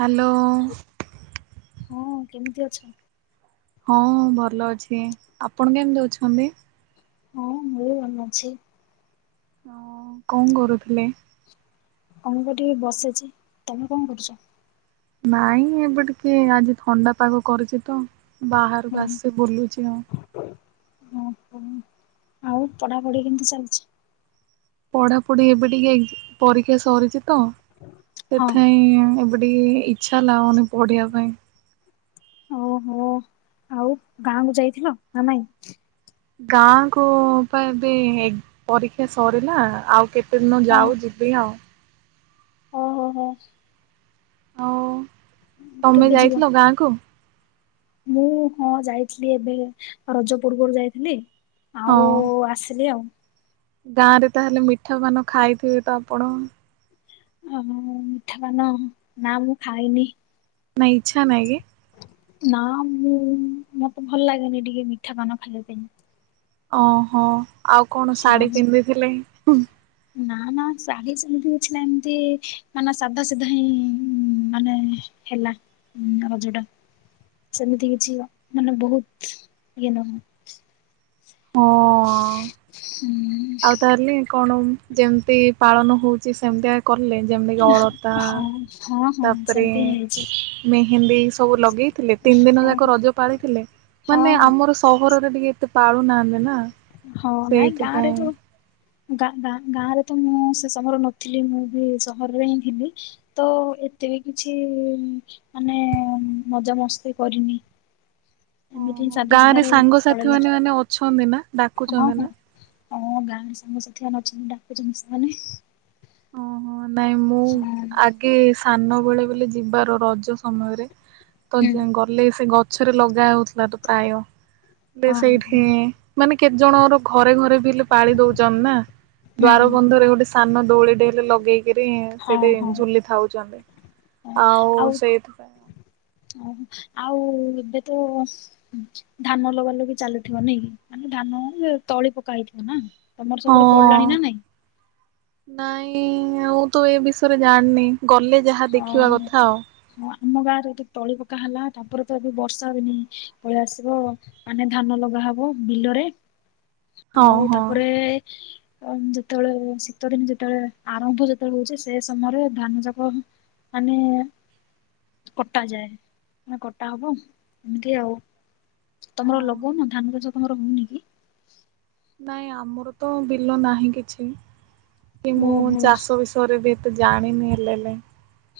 Hello. ହଁ କେମିତି ଅଛ? ହଁ ଭଲ ଅଛି ଆପଣ କେମିତି ଅଛନ୍ତି? ହଁ ମୁଁ ଭଲ ଅଛି। ହଁ କଣ କରୁଥିଲେ? କଣ କରିବି ବସଛି ତମେ କଣ କରୁଛ? ନାଇଁ ଏବେ ଟିକେ ଆଜି ଥଣ୍ଡା ପାଗ କରିଛି ତ ବାହାରକୁ ଆସି ବୁଲୁଛି ମୁଁ। ଓହୋ ଆଉ ପଢାପଢି କେମିତି ଚାଲିଛି? ପଢାପଢି ଏବେ ଟିକେ ଏଗଜ ପରୀକ୍ଷା ସରିଛି ତ ହଁ ସେଥିପାଇଁ ଏବେ ଟିକେ ଇଚ୍ଛା ଲାଗୁନି ପଢିବା ପାଇଁ। ଓହୋ ଆଉ ଗାଁକୁୁ ଯାଇଥିଲ ନା ନାଇଁ? ଗାଁ କୁ ପା ଏବେ ଏଇ ପରୀକ୍ଷା ସରିଲା ଆଉ କେତେ ଦିନ ଯାଉ ଯି ବି ଆଉ। ଓ ହୋ ହୋ। ହଁ ତମେ କେବେ ଯିବ? ଯାଇଥିଲ ଗାଁକୁ? ମୁଁ ହଁ ଯାଇଥିଲି ଏବେ ରଜ ପୂର୍ବରୁ ଯାଇଥିଲି। ହଁ ଆଉ ଆସିଲି ଆଉ। ଗାଁ ରେ ତାହେଲେ ମିଠା ପାନ ଖାଇଥିବେ ତ ଆପଣ? ହଁ ମିଠାପାନ ନା ମୁଁ ଖାଇନି। ନାଇଁ ଇଚ୍ଛା ନାହିଁ କେ? ନା ମୁଁ ମତେ ଭଲ ଲାଗେନି ଟିକେ ମିଠା ପାନ ଖାଇବା ପାଇଁ। ଓହୋ ଆଉ କଣ ଶାଢ଼ୀ ହଁ ପିନ୍ଧିଥିଲେ? ନା ନା ଶାଢ଼ୀ ସେମିତି କିଛି ନାହିଁ ଏମତି ମାନେ ସାଧା ସିଧା ହିଁ ମାନେ ହେଲା ହଁ ଅଝଟା। ସେମିତି କିଛି ମାନେ ବହୁତ ଇଏ ନୁହ। ହଁ। ଉଁ। ଆଉ ତାହେଲେ କଣ ଯେମିତି ପାଳନ ହଉଛି ସେମିତିଆ କଲେ। ଯେମତିକି ଅଳତା ହଁ ହଁ। ହଁ ତାପରେ ସେମିତି ହିଁ ହେଇଛି ମେହେନ୍ଦୀ ସବୁ ଲଗେଇଥିଲେ ତିନି ଦିନ ହଁ ଯାକ ରଜ ପାଳିଥିଲେ। ହଁ ମାନେ ହଁ ଆମର ସହରରେ ଟିକେ ଏତେ ପାଳୁ ନାହାନ୍ତି ନା। ହଁ ନାଇଁ ଗାଁ ସେଇଥିପାଇଁ ରେ ଯୋଉ ଗାଁ ଗାଁ ରେ ତ ମୁଁ ସେ ସମୟର ନଥିଲି ମୁଁ ବି ସହରରେ ହିଁ ଥିଲି। ତ ଏତେ ବି କିଛି ମାନେ ମଜା ମସ୍ତି କରିନି। ଏମିତି ହ ଓହୋ ସାଧା ଗାଁ ସିଧା ରେ ସାଙ୍ଗସାଥି ପଳେଇଲା ମାନେ ମାନେ ଅଛନ୍ତି ନା ହଁ ଡାକୁଛନ୍ତି ହଁ। ନା ହଁ ଗାଁ ସାଙ୍ଗସାଥୀ ମାନେ ଅଛନ୍ତି ଡାକୁୁଛନ୍ତି ସେମାନେ। ଓଁ ହଁ ନାଇଁ ମୁଁ ହୁଁ ଆଗେ ସାନ ବେଳେ ବୋଲି ଯିବାର ରଜ ସମୟରେ ତ ଗଲେ ସେ ଗ ଛରେ ଲଗା ହଉଥିଲା ତ ପ୍ରାୟ। ହେଲେ ହଁ ସେଇଠି ମାନେ କେତେ ଜଣର ଘରେ ଘରେ ବି ହେଲେ ପାଳି ଦଉଛନ୍ତି ନା। ହୁଁ ଦ୍ଵାର ବନ୍ଧରେ ଗୋଟେ ସାନ ଦୋଳି ଟି ହେଲେ ଲଗେଇକି ରି ହଁ ସେଠି ହଁ ଝୁଲି ଥାଉଛନ୍ତି ଆଉ ସେଇଥି ହଉ ଆଉ ଏବେ ତ ଧାନ ଲଗା ଲଗି ଚାଲିଥିବ ନାଇ ମାନେ ଧାନ ତଳି ପକା ହେଇଥିବ ନା। ତମର ହଁ ସେପଟେ ପଡିଲାଣି ନା ନାଇଁ? ନାଇଁ ମୁଁ ତ ଏ ବିଷୟରେ ଜାଣିନି ଗଲେ ଯାହା ହଁ ଦେଖିବା କଥା ଆଉ। ହଁ ଆମ ଗାଁରେ ଏ ତଳି ପକା ହେଲା ତାପରେ ତ ଏବେ ବର୍ଷା ହନି ପଳେଇ ଆସିବ। ମାନେ ଧାନ ଲଗା ହବ ବିଲରେ ଆଉ ତାପରେ ଯେତେବେଳେ ଶୀତ ଦିନ ଯେତେବେଳେ ଆରମ୍ଭ ଯେତେବେଳେ ହଉଛି ସେ ସମୟରେ ଧାନ ଯାକ ମାନେ କଟା ଯାଏ, ମାନେ କଟା ହବ ଏମିତି ଆଉ। ହଁ। ତମର ଲଗଉନ ଧାନ ଚାଷ ତମର ହଉନି କି? ନାଇଁ ଆମର ତ ବିଲ ନାହିଁ କିଛି କି ମୁଁ ଓହୋ ଚାଷ ବି ପରେ ବି ଏତେ ଜାଣିନି ହେଲେ ଲେ।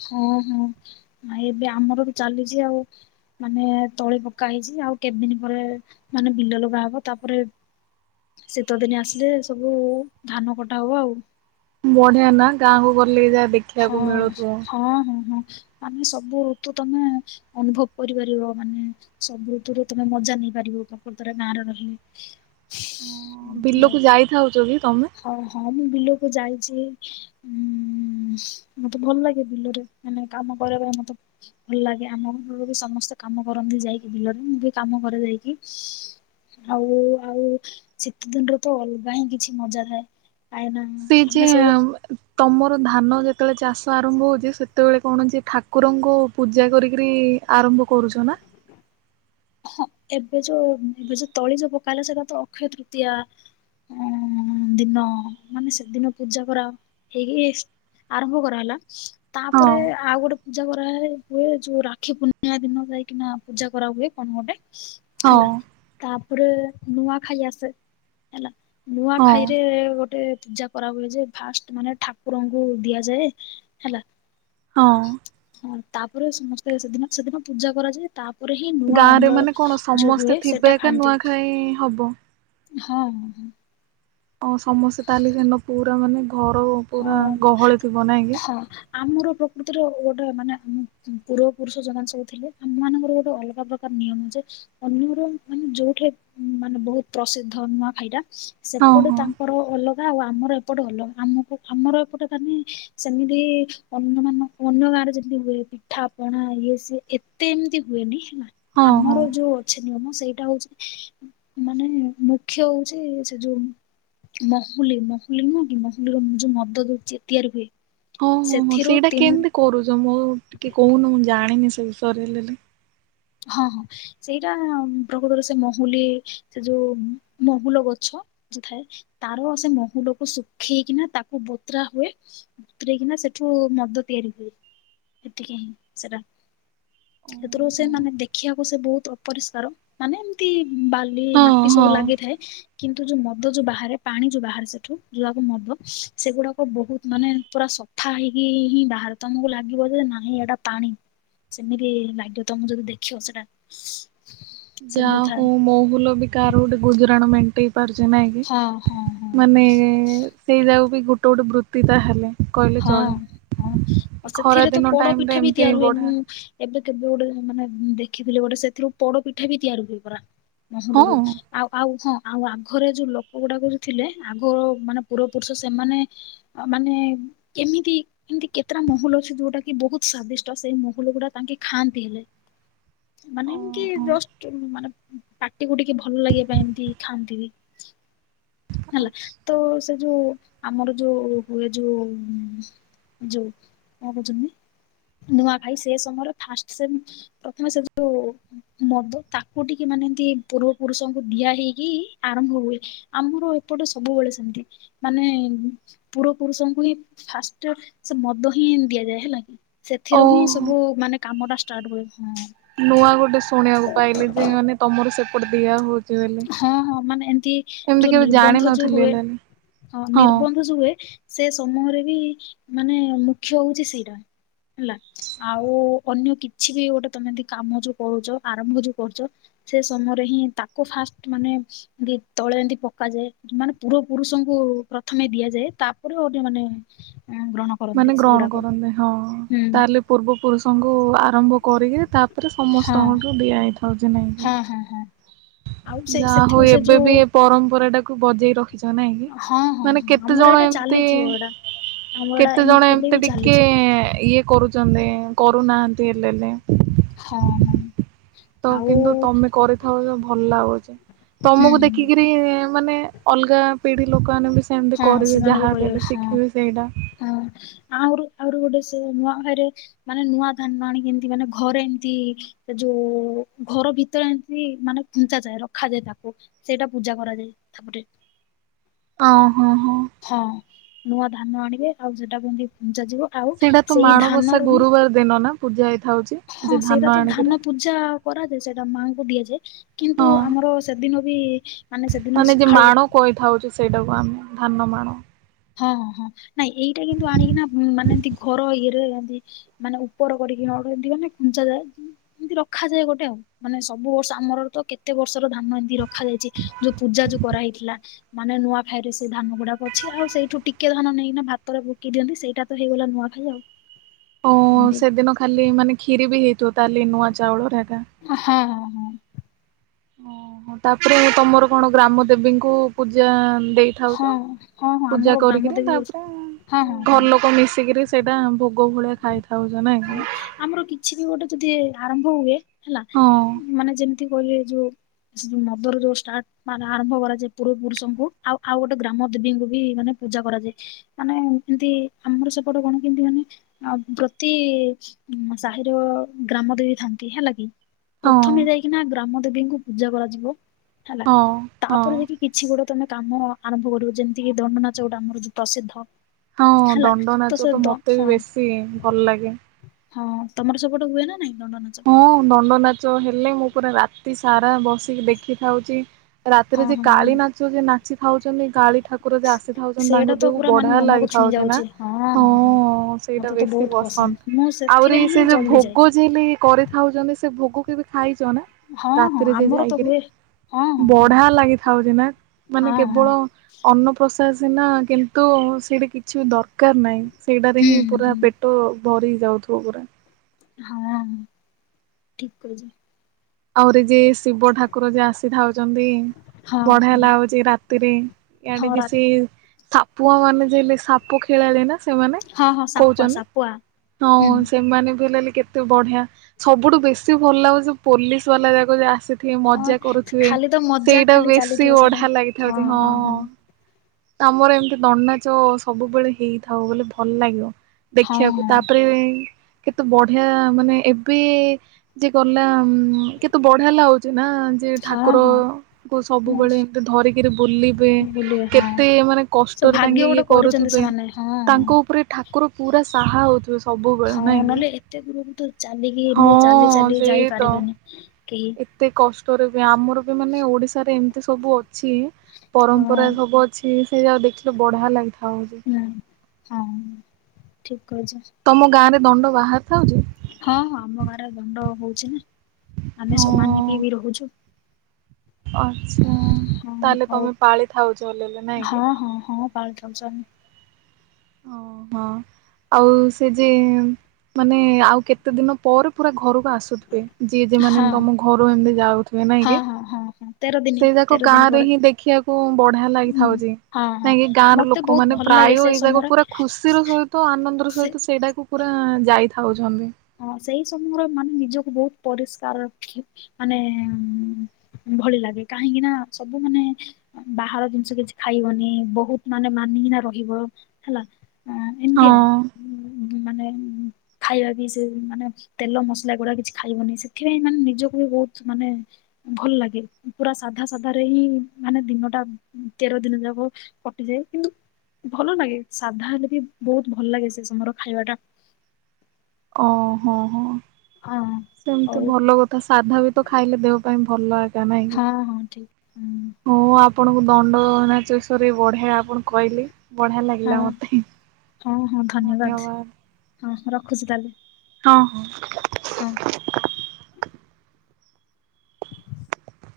ହଁ, ହଁ, ନା ଇଁ ଏବେ ଆମର ବି ଚାଲିଛି ଆଉ। ମାନେ ତଳି ପକା ହେଇଛି ଆଉ କେତେ ଦିନ ପରେ ମାନେ ବିଲ ଲଗା ହବ ତା ପରେ ଶୀତ ଦିନ ଆସିଲେ ସବୁ ଧାନ କଟା ହବ ଆଉ। ବଢିଆ ନା ଗାଁକୁ ଗଲେ ଯାହା ଦେଖି ହଁ, ହଁ, ହଁ, ହଁ, ଆମେ ସବୁ ଋତୁ ତମେ ଅନୁଭବ କରିପାରିବ ମାନେ ସବୁ ଋତୁରେ ତମେ ମଜା ନେଇପାରିବ ପ୍ରକୁତରେ ଗାଁ ରେ ରହିଲେ। ଓ ଏମିତି ଆଉ ବିଲକୁ ଯାଇ ଥାଉଛ କି ତମେ। ହଁ, ହଁ, ମୁଁ ବିଲକୁ ଯାଇଛି। ହୁଁ, ମତେ ଭଲ ଲାଗେ ବିଲରେ ମାନେ କାମ କରିବା ପାଇଁ ମତେ ଭଲ ଲାଗେ ଆମ ଘରେ ବି ସମସ୍ତେ କାମ କରନ୍ତି ଯାଇକି ବିଲରେ ମୁଁ ବି କାମ କରେ ଯାଇକି। ଆଉ, ଆଉ ଶୀତ ଦିନରେ ତ ଅଲଗା ହିଁ କିଛି ମଜା ଥାଏ। କାହିଁକିନା ସି ଯେ ଆମେ ସବୁ ଆ ତମର ଧାନ ଯେତେବେଳେ ଚାଷ ଆରମ୍ଭ ହଉଛି ସେତେବେଳେ କଣଛି ଠାକୁରଙ୍କୁ ପୂଜା କରି କିରୀ ଆରମ୍ଭ କରୁଛ ନା? ହଁ, ଏବେ ଯୋଉ ଏବେ ଯୋଉ ତଳି ଯୋଉ ପକାହେଲା ସେଟା ତ ଅକ୍ଷୟ ତୃତୀୟା। ହ, ଦିନ ମାନେ ସେଦିନ ପୂଜା କରା ହେଇକି। ଆରମ୍ଭ କରା ହେଲା। ତା ପରେ ହଁ। ଆଉ ଗୋଟେ ପୂଜା କରାଏ ହୁଏ, ଯୋଉ ରାକ୍ଷୀ ପୂର୍ଣ୍ଣିମା ଦିନ ଯାଇକିନା ପୂଜା କରା ହୁଏ। କଣ ଗୋଟେ ହଁ ହେଲା ତାପରେ ନୂଆ ଖାଇ ଆସେ। ହେଲା ନୂଆ ହଁ ଖାଇରେ ଗୋଟେ ପୂଜା କରା ହୁଏ ଯେ ଫାଷ୍ଟ ମାନେ ଠାକୁରଙ୍କୁ ଦିଆଯାଏ ହେଲା। ହଁ ହଁ, ତାପରେ ସମସ୍ତେ ସେଦିନ ସେଦିନ ପୂଜା କରାଯାଏ ତା ପରେ ହିଁ। ନୂଆ ଗାଁ ରେ ଅମ୍ଳ ମାନେ କଣ ଯୋଉ ସମସ୍ତେ ହୁଏ ଥିବେ ସେଟା ଏକା ଖାଆନ୍ତି, ନୂଆଖାଇ ହବ। ହଁ। ଅ ସମସ୍ତେ ତା ହେଲେ ସେଦିନ ପୁରା ମାନେ ଘର ପୁରା ହଁ ଗହଳି ଥିବ ନାଇଁ କିି। ହଁ ଆମର ପ୍ରକୃତରେ ଗୋଟେ ମାନେ ଆମ ପୂର୍ବ ପୁରୁଷ ଜଉମନେ ସବୁ ଥିଲେ ଆମ ମାନଙ୍କର ଗୋଟେ ଅଲଗା ପ୍ରକା। ତ ନିୟମ ଯେ ଅନ୍ୟର ମାନେ ଯୋଉଠି ମାନେ ବହୁତ ପ୍ରସିଦ୍ଧ ନୂଆ ଖାଇଟା। ହଁ ସେପଟେ ହଁ ତାଙ୍କର ଅଲଗା ଆଉ ଆମର ଏପଟେ ଅଲଗା ଆମକୁ। ଆମର ଏପଟେ କାନେ ସେମିତି ଅନ୍ୟ ମାନ ଅନ୍ୟ ଗାଁରେ ଯେମିତି ହୁଏ। ପିଠା ପଣା ଇଏ ସିଏ ଏତେ ଏମିତି ହୁଏନି ହେଲା ହଁ ହଁ। ଆମର ଯୋଉ। କିଛି ନିୟମ ସେଇଟା ହଉଛି ମାନେ ମୁଖ୍ୟ ହଉଛି ସେ ଯୋଉ। ମହୁଲି, ମହୁଲି ନୁହଁ କି ମହୁଲି ର ମୁ ଯୋଉ ମଦ ତିଆରି ହୁଏ। ହଁ, ହଁ, ହଁ, ସେଥିରୁ ସେଇଟା ତିନି କେମିତି କରୁଛ ମୁଁ ଟିକେ କହୁନୁ ମୁଁ ଜାଣିନି ସେ ବିଷୟରେ ହେଲେଲେ। ହଁ, ହଁ। ସେଇଟା ପ୍ରକୃତରେ ସେ ମହୁଲି ସେ ଯୋଉ ମହୁଲ ଗଛ ଯୋଉ ଥାଏ। ତାର ସେ ମହୁଲକୁ ଶୁଖେଇ କିନା ତାକୁ ବତୁରା ହୁଏ। ଵତୁରେକିନ କିନା ସେଠୁ ମଦ ତିଆରି ହୁଏ, ଏତିକି ହିଁ ସେଟା। ସେଥିରୁ ଓହୋ ସେମାନେ ଦେଖିବାକୁ ସେ ବହୁତ ଅପରିଷ୍କାର ମାନେ ଏମତି ବାଲି ହଁ ମାଟି ସବୁ ହଁ। ଲାଗିଥାଏ। କିନ୍ତୁ ଯୋଉ ମଦ ଯୋଉ ବାହାରେ ପାଣି ଯୋଉ ବାହାରେ ସେଠୁ ଯଉଆକୁ ମଦ ସେଗୁଡାକ ବହୁତ ମାନେ। ପୁରା ସଫା ହେଇକି ହିଁ ବାହାରେ ତମକୁ ଲାଗିବ ଯେ ନାଇଁ ଏଟା ପାଣି ସେମିତି ଲାଗିବ ତମକୁ ଯଦି ଦେଖିବ ସେଟା। ଯା ସେମିତି ଥାଏ। ହଉ ମହୁଲ ବି କାହାର ଗୋଟେ ଗୁଜୁରାଣ ମେଣ୍ଟିଇ। ପାରୁଚି ନାଇଁ କି ହଁ ହଁ ହଁ ମାନେ ସେଇ ଯାଉକୁ ବି ଗୋଟେ ଗୋଟେ ବୃତ୍ତି ତା ହେଲେ। କହିଲେ ହଁ, ଚଳେ। ହଁ, ଆଉ ଏ ଖରା ସେଥିରେ ତ ଦିନ ପୋଡ ଟାଇମ ରେ ପିଠା ବି ଏମିତି ତିଆରି ହୁଏ, ବଢା ମୁଁ ଏବେ କେବେ ଗୋଟେ ମାନେ ଦେଖିଥିଲି ଗୋଟେ ସେଥିରୁ ପୋଡ ପିଠା ବି ତିଆରି ହୁଏ ପରା ହଁ ମହୁଲରୁ ଆଉ ଆଉ ହଁ ଆଉ ଆଘରେ ଯୋଉ ଲୋକ ଗୁଡାକ ଯୋ ଥିଲେ ଆଘ ମାନେ ପୂରବ ପୁରୁଷ ସେମାନେ ମାନେ କେମିତି ଏମିତି କେତେଟା ମହୁଲ ଅଛି ଯୋଉଟା କି ବହୁତ ସ୍ଵାଦିଷ୍ଟ ସେଇ ମହୁଲ ଗୁଡା ତାଙ୍କେ ଖାଆନ୍ତି ହେଲେ ମାନେ ଏମିତି ଓହୋ ଜଷ୍ଟ ମାନେ ପାଟିକୁ ଟିକେ ଭଲ ଲାଗିବା ପାଇଁ ଏମତି ଖାଆନ୍ତି ବି ହେଲା ଆଚ୍ଛା ତ ସେ ଯୋଉ ଆମର ଯୋଉ ହୁଏ ଯୋଉ ହୁମ ଯଉ କଅ କହୁଥିଲି ନୂଆଖାଇ ସେ ସମୟରେ ଫାର୍ଷ୍ଟ ସେ ପ୍ରଥମେ ସେ ଯଉ ମଦ ତାକୁ ଟିକେ ମାନେ ଏମିତି ପୂର୍ବ ପୁରୁଷଙ୍କୁ ଦିଆ ହେଇକି ଆରମ୍ଭ ହୁଏ ଆମର ଏପଟେ ସବୁବେଳେ ସେମିତି ମାନେ ପୂରବ ପୁରୁଷଙ୍କୁ ହିଁ ଫାଷ୍ଟ ସେ ମଦ ହିଁ ଦିଆଯାଏ ହେଲା ସେଥିରୁ ହିଁ ଓହୋ ସବୁ ମାନେ କାମଟା ଷ୍ଟାର୍ଟ ହୁଏ ହଁ ନୂଆ ଗୋଟେ ଶୁଣିବାକୁ ପାଇଲି ଯେ ମାନେ ତମର ସେପଟେ ଦିଆ ହଉ ହଁ ହଁ ମାନେ ଏମିତି ଯୋଉ କେବେ ନିର୍ବନ୍ଧ ଯୋଉ ଜାଣିନଥିଲି ହୁଏ ହେଲେ ହଁ ନିର୍ବନ୍ଧ ଯୁଉ ହୁଏ। ସେ ସମୟରେ ବି ମାନେ ମୁଖ୍ୟ ହଉଛି ସେଇଟା ହେଲା ଆଉ ଅନ୍ୟ କିଛି ବି ଗୋଟେ ତମେ କାମ ଯୋଉ କରୁଛ ଆରମ୍ଭ ଯୋଉ କରୁଛ ସେ ସମୟରେ ହିଁ ତା କୁ ଫାଷ୍ଟ ମାନେ ଏ ତଳେ ଏମିତି ପକାଯାଏ ମାନେ ପୂରବ ପୁରୁଷଙ୍କୁ ପ୍ରଥମେ ଦିଆଯାଏ ତାପରେ ଅନ୍ଯ ମାନେ ହଁ ଗ୍ରହଣ କରନ୍ତି ମାନେ ଗ୍ରହଣ ସେଗୁଡାକ କରନ୍ତି ହଁ ହୁଁ ତାହେଲେ ପୂର୍ବ ପୁରୁଷଙ୍କୁ ଆରମ୍ଭ କରିକି ତାପରେ ସମସ୍ତଙ୍କଠୁ ଡିଆ ହେଇଥାଉଛି ନାଇକି। ହୁଁ ହୁଁ। ଯାହା ହଉ ଏବେ ବି ଏ ପରମ୍ପରା ଟାକୁ ବଜେଇ ରଖ ଖିଚ ନାଇଁ କି ହଁ ହଁ ମାନେ ହଁ କେତେ ଆମର ଜଣ ଏଇଟା ଏମତି ଚାଲିଥିବ ଏଇଟା ଆମର କେତେ ଏଇଟା ଜଣ ଏମ ଏବେ ବି ଏମିତି ଟିକେ ଚାଲିଛି ଇଏ କରୁଛନ୍ତି କରୁନାହାନ୍ତି ହେଲେ ବି ହଁ ହଁ। ତ ଆଉ କିନ୍ତୁ ତମେ କରିଥାଉଚ ଭଲ ଲାଗୁଛି ହୁଁ ତମକୁ ହୁଁ ଦେଖିକି ମତି ମାନେ ଅଲଗା ପିଢି ଲୋକମାନେ ବି ସେମିତି ହଁ କରିବେ ଯାହା ହେଲେ ଶିଖିବେ ସେଇଟା। ହ ଆହୁରି ଆହୁରି ଗୋଟେ ସେ ନୂଆ ଖାଇରେ ମାନେ ନୂଆ ଧାନ ଆଣିକି ଏମତି ମାନେ ଘରେ ଏମିତି ଯୋଉ ଘର ଭିତରେ ଏମତି ମାନେ ଖୁଞ୍ଚା ଯାଏ ରଖାଯାଏ ତାକୁ। ସେଇଟା ପୂଜା କରାଯାଏ ତାପରେ। ଓ ହୋ ହଁ। ହଁ ନୂଆ ଧାନ ଆଣିବେ ଆଉ ସେଟାକୁ ଏମିତି ଖୁଂଚା ଯିବ। ଆଉ ସେଇଟା ତ ସେଇ ମାଣବସା ଧାନରୁ ହିଁ ଗୁରୁବାର ଦିନ ନା ପୂଜା ହେଇଥାଉଛି ହଁ ଯେ ସେଇଟା ତ ଆଣିକିରି। ଧାନ ପୂଜା କରାଯାଏ ସେଟା ମାଙ୍କୁ ଦିଆଯାଏ କିନ୍ତୁ ହଁ ଆମର ସେଦିନ ବି ସେଦିନ ମାନେ ଯେ ସକାଳୁ ମାଣ କହିଥାଉଛୁ ସେଇଟାକୁ ଆମେ ଧାନ ମାଣ। ହଁ ହଁ ନାଇଁ ଏଇଟା କିନ୍ତୁ ଆଣିକିନା ମାନେ ଏମତି ଘର ଇଏରେ ଏନ୍ତି ମାନେ ଉପର କରିକି [unintelligible] ଦିଅନ୍ତି ଖୁଞ୍ଚା ଯାଏ। ଏମିତି ରଖାଯାଏ ଗୋଟେ ଆଉ ମାନେ ସବୁ ବର୍ଷ ଆମର ତ କେତେ କେତେ ବର୍ଷର ଧାନ ଏମିତି ରଖାଯାଇଛି ଯୋଉ ପୂଜା ଯୋଉ କରାହେଇଥିଲା। ମାନେ ନୂଆ ଖାଇ ରେ ସେଇ ଧାନ ଗୁଡା ଅଛି। ଆଉ ସେଇଠୁ ଟିକେ ଧାନ ନେଇକିନା ଭାତରେ ପକେଇ ଦିଅନ୍ତି ସେଇଟା ତ ହେଇଗଲା ନୂଆଖାଇ ଆଉ। ଓ ଏମତି ସେଦିନ ଖାଲି ମାନେ କ୍ଷୀରି ବି ହେଇଥିବ ତାହେଲେ ନୂଆ ଚାଉଳରେ ଏକା। ହଁ ହଁ। ଓହୋ ତାପରେ ତମର କଣ ଗ୍ରାମ ଦେବୀଙ୍କୁ ପୂଜା ଦେଇ ହଁ ଥାଉଛ ହଁ ହଁ ହଁ ପୂଜା ଆମର ଗ୍ରାମ କରିକିରି ଦେବୀ ଓଷା ତାପରେ ହଁ ହଁ ଘର ହଁ ଲୋକ ମିଶିକିରି ସେଇଟା ଭୋଗ ଭଳିଆ ଖାଇଥାଉଛ ନାଇ ହଁ କି। ଆମର କିଛି ବି ଗୋଟେ ଯଦି ଆରମ୍ଭ ହୁଏ ହେଲା ହଁ ମାନେ ଯେମିତି କହିଲେ ଯୋଉ ସେ ମଦର ଯୋଉ ଷ୍ଟାର୍ଟ ମାନେ ଆରମ୍ଭ କରାଯାଏ ପୂର୍ବ ପୁରୁଷଙ୍କୁ ଆଉ ଆଉ ଗୋଟେ ଗ୍ରାମ ଦେବୀଙ୍କୁ ବି ମାନେ ପୂଜା କରାଯାଏ ମାନେ ଏମତି ଆମର ସେପଟ କଣ କେମତି ମାନେ ଆଉ ବ ପ୍ରତି ସାହିର ଗ୍ରାମ ଦେବି ଥାନ୍ତି ହେଲା କି। ହଁ ପ୍ରଥମେ ଯାଇକିନା ଗ୍ରାମ ଦେବୀଙ୍କୁ ପୂଜା କରାଯିବ ହେଲା ହଁ ହଁ ତାପରେ ଯାଇକି କିଛି ଗୋଟେ ତମେ କାମ ଆରମ୍ଭ କରିବ ଯେମିତି କିି ଦଣ୍ଡ ନାଚ ଗୋଟା ଆମର ଯୋଉ ପ୍ରସିଦ୍ଧ। ହଁ ହେଲା ଦଣ୍ଡ ସେ ନାଚ ତ ଦ ମତେ ହଁ ବି ବେଶୀ ଭଲ ଲାଗେ। ହଁ ତମର ସେ ପଟେ ହୁଏ ନା ନାଇଁ ଦଣ୍ଡ ନାଚ। ହଁ ଦଣ୍ଡ ନାଚ ହେଲେ ମୁଁ ପୁରା ରାତି ସାରା ବସିକି ଦେଖିଥାଉଛି। ହଁ ରାତିରେ ଯେ ହଁ ହଁ କାଳି ନାଚ ଯେ ନାଚି ଥାଉଛନ୍ତି କାଳି ଠାକୁର ଯେ ଆସିଥାଉଛନ୍ତି ସେଇଟା ତାଙ୍କ ତ ଦେହକୁ ପୁରା ମାନେ ବଢିଆ ମନକୁ ଲାଗି ଛୁଇଁ ଥାଉଛି ନା ଯାଉଛି ହଁ ସେଇଟା ମତେ ତ ବେଶୀ ବହୁତ ପସନ୍ଦ ମୁଁ ଆହୁରି ସେଥିପାଇଁ ହିଁ ସେ ଯୋଉ ଜଲ୍ଦି ଯାଏ ଭୋଗ ଯେ ଲି କରିଖାଉଛନ୍ତି ସେ ଭୋଗ କେବେ ଖାଇଛ ନା। ହଁ ହଁ ରାତିରେ ଯ ଆମର ତ ଯାଇକିରି ହୁଏ। ହଁ ହଁ ହଁ ବଢିଆ ଲାଗିଥାଉଛି ନା ମାନେ ହଁ ହଁ କେବଳ ଅନ୍ନପ୍ରସାଦ ସିନା କିନ୍ତୁ ସେଇଟା କିଛି ବି ଦରକାର ନାହିଁ ସେଇଟାରେ ହୁଁ ହିଁ ପୁରା ହୁଁ ପେଟ ପେଟ ଭରି ହେଇଯାଉଥିବ ପୁରା। ହଁ ଠିକ କହିଚ। ଆହୁରି ଯେ ଶିବ ଠାକୁର ଯେ ଆସିଥାଉଛନ୍ତି। ହଁ ବଢିଆ ହଁ ଲାଗୁଛି ରାତିରେ ହଁ ଇଆଡ଼େ ରା ବି ସେ ସାପୁଆ ମାନେ ଯୋଉ ହେଲେ ସାପୁଆ ଖେଳାଳି ନା ସେମାନେ। ହଁ ହଁ ସାପୁଆ କହୁଛନ୍ତି ସାପୁଆ। ହଁ ହୁଁ। ସେମାନେ ବି ହେଲେ କେ ତେ ବଢିଆ ସବୁଠୁ ବେଶୀ ଭଲ ଲାଗୁଛି ପୋଲିସ ବାଲା ଯାକ ଆସି ହଁ ମଜା କରୁଥିବେ ଖାଲି ତ ମଜା ସେଇଟା ଖାଲି ବେଶୀ ଚାଲିଥିବ ସେଟା ବଢିଆ ଲାଗିଥାଉଛି ହଁ। ଆମର ଏମିତି ଦଣ୍ଡ ନାଚ ସବୁବେଳେ ହେଇଥାଉ ବୋଲି ଭଲ ଲାଗିବ। ହଁ ଦେଖିବାକୁ ହଁ ତାପରେ କେତେ ବଢିଆ ମାନେ ଏବେ ଯିଏ ଗଲା କେତେ ବଢିଆ ଲାଗୁଛି ନା ଯେ ହଁ ହଁ ଠାକୁରଙ୍କୁ ସବୁବେଳେ ଏମତି ଧରିକିରି ବୁଲିବେ ବୁଲିବେ ହଁ। କେତେ ମାନେ ସେ କଷ୍ଟରେ ଭାଗ୍ୟ ତାଙ୍କେ ଇଏ ଗୋଟେ କରିଛନ୍ତି କରୁଥିବେ ସେମାନେ ହଁ ହଁ। ତାଙ୍କ ଉପରେ ଠାକୁର ପୁରା ସାହା ହଉଥିବେ ସବୁବେଳେ ନାଇଁ ହଁ କି ନହେଲେ ଏତେ ଦୂରକୁ ତ ହଁ ସେଇ ତ କି କେତେ କଷ୍ଟରେ ବି ଆମର ମାନେ ଓଡିଶା ରେ ଏମିତି ସବୁ ଅଛି ହଁ ପରମ୍ପରା ସବୁ ଅଛି ସେଇ ଯାଗା ଦେଖିଲେ ବଢିଆ ଲାଗିଥାଉଛି। ହୁଁ ହଁ ଠିକ କହିଛ। ତମ ଗାଁ ରେ ଦଣ୍ଡ ବାହାରି ଥାଉଛି। ହଁ ହଁ ଆମ ଗାଁରେ ଦଣ୍ଡ ହଉଛି ନା ଆମେ ସବୁ ମାନିକି ବି ରହୁଛୁ। ଆଚ୍ଛା ହଁ ତାହେଲେ ହଉ ତମେ ପାଳି ଥାଉଛଲେ ହେଲେ ନାଇଁ କି? Five thousand. ଓ ହଁ। ଆଉ ସେ ଯେ ମାନେ ଆଉ କେତେ ଦିନ ପରେ ପୁରା ଘରକୁ ଆସୁଥି ଯିଏ ଯେ ମ ହଁ। ତମ ଘରୁ ଏମତି ଯାଉଥିବେ ନାଇଁ ହଁ କି ହଁ ହଁ ହଁ ତେର ଦିନି ସେଇ ଯାକ ତେର ଗାଁ ଦିନି ରେ ପରେ ହିଁ ଦେଖିବାକୁ ବଢିଆ ଲାଗିଥାଉଛି ହଁ ହଁ। କାଇଁକି ଗାଁ ର ମତେ ବହୁତ ଲୋକମାନେ ଭଲ ପ୍ରାୟ ଲାଗେ ସେ ଏଇ ଜାଗା ସମୟରେ ପୁରା ଖୁସି ର ସହିତ ଆନନ୍ଦର ସେ ସହିତ ସେଇଟାକୁ ପୁରା ଯାଇଥାଉଛନ୍ତି। ହଁ ସେଇ ସମୟରେ ମାନେ ନିଜକୁ ବହୁତ ପରିଷ୍କାର ରଖ ମାନେ ଏଭଳି ଲାଗେ କାହିଁକି ନା ସବୁ ମାନେ ବାହାର ଜିନିଷ କିଛି ଖାଇବନି ବହୁତ ମାନେ ମାନିକିନା ରହିବ ହେଲା। ଏମିତି ହଁ ଆଉ ମାନେ ଖାଇବା ବି ମାନେ ତେଲ ମସଲା ଗୁଡା କିଛି ଖାଇବନି ସେଥିପାଇଁ ମାନେ ନିଜକୁ ବି ବହୁତ ମାନେ ଭଲ ଲାଗେ ପୁରା ସାଧା ସାଧା ରେ ହିଁ ମାନେ ଦିନଟା ତେର ଦିନ ଯାକ କଟିଯାଏ କିନ୍ତୁ ଭଲ ଲାଗେ ସାଧା ହେଲେ ବି ବହୁତ ଭଲ ଲାଗେ ସେ ସମୟର ଖାଇବା ଟା। ଓ ହୋ ହୋ। ହଁ। ସେମିତି ହଉ ଭଲ କଥା ସାଧା ବି ତ ଖାଇଲେ ଦେହ ପାଇଁ ଭଲ ଏକା ନାଇଁ କି। ହଁ ହଁ ଠିକ। ହୁଁ। ହଁ ଆପଣଙ୍କୁ ଦଣ୍ଡ ନାଚଷରେ ବଢିଆ ଆପଣ କହିଲେ। ବଢିଆ ହଁ ଲାଗିଲା ହଁ ମତେ। ହଁ ହଁ ଧନ୍ୟବାଦ ହଁ ରଖୁଛି ତାହେଲେ। ହଁ ହଁ। ହଁ।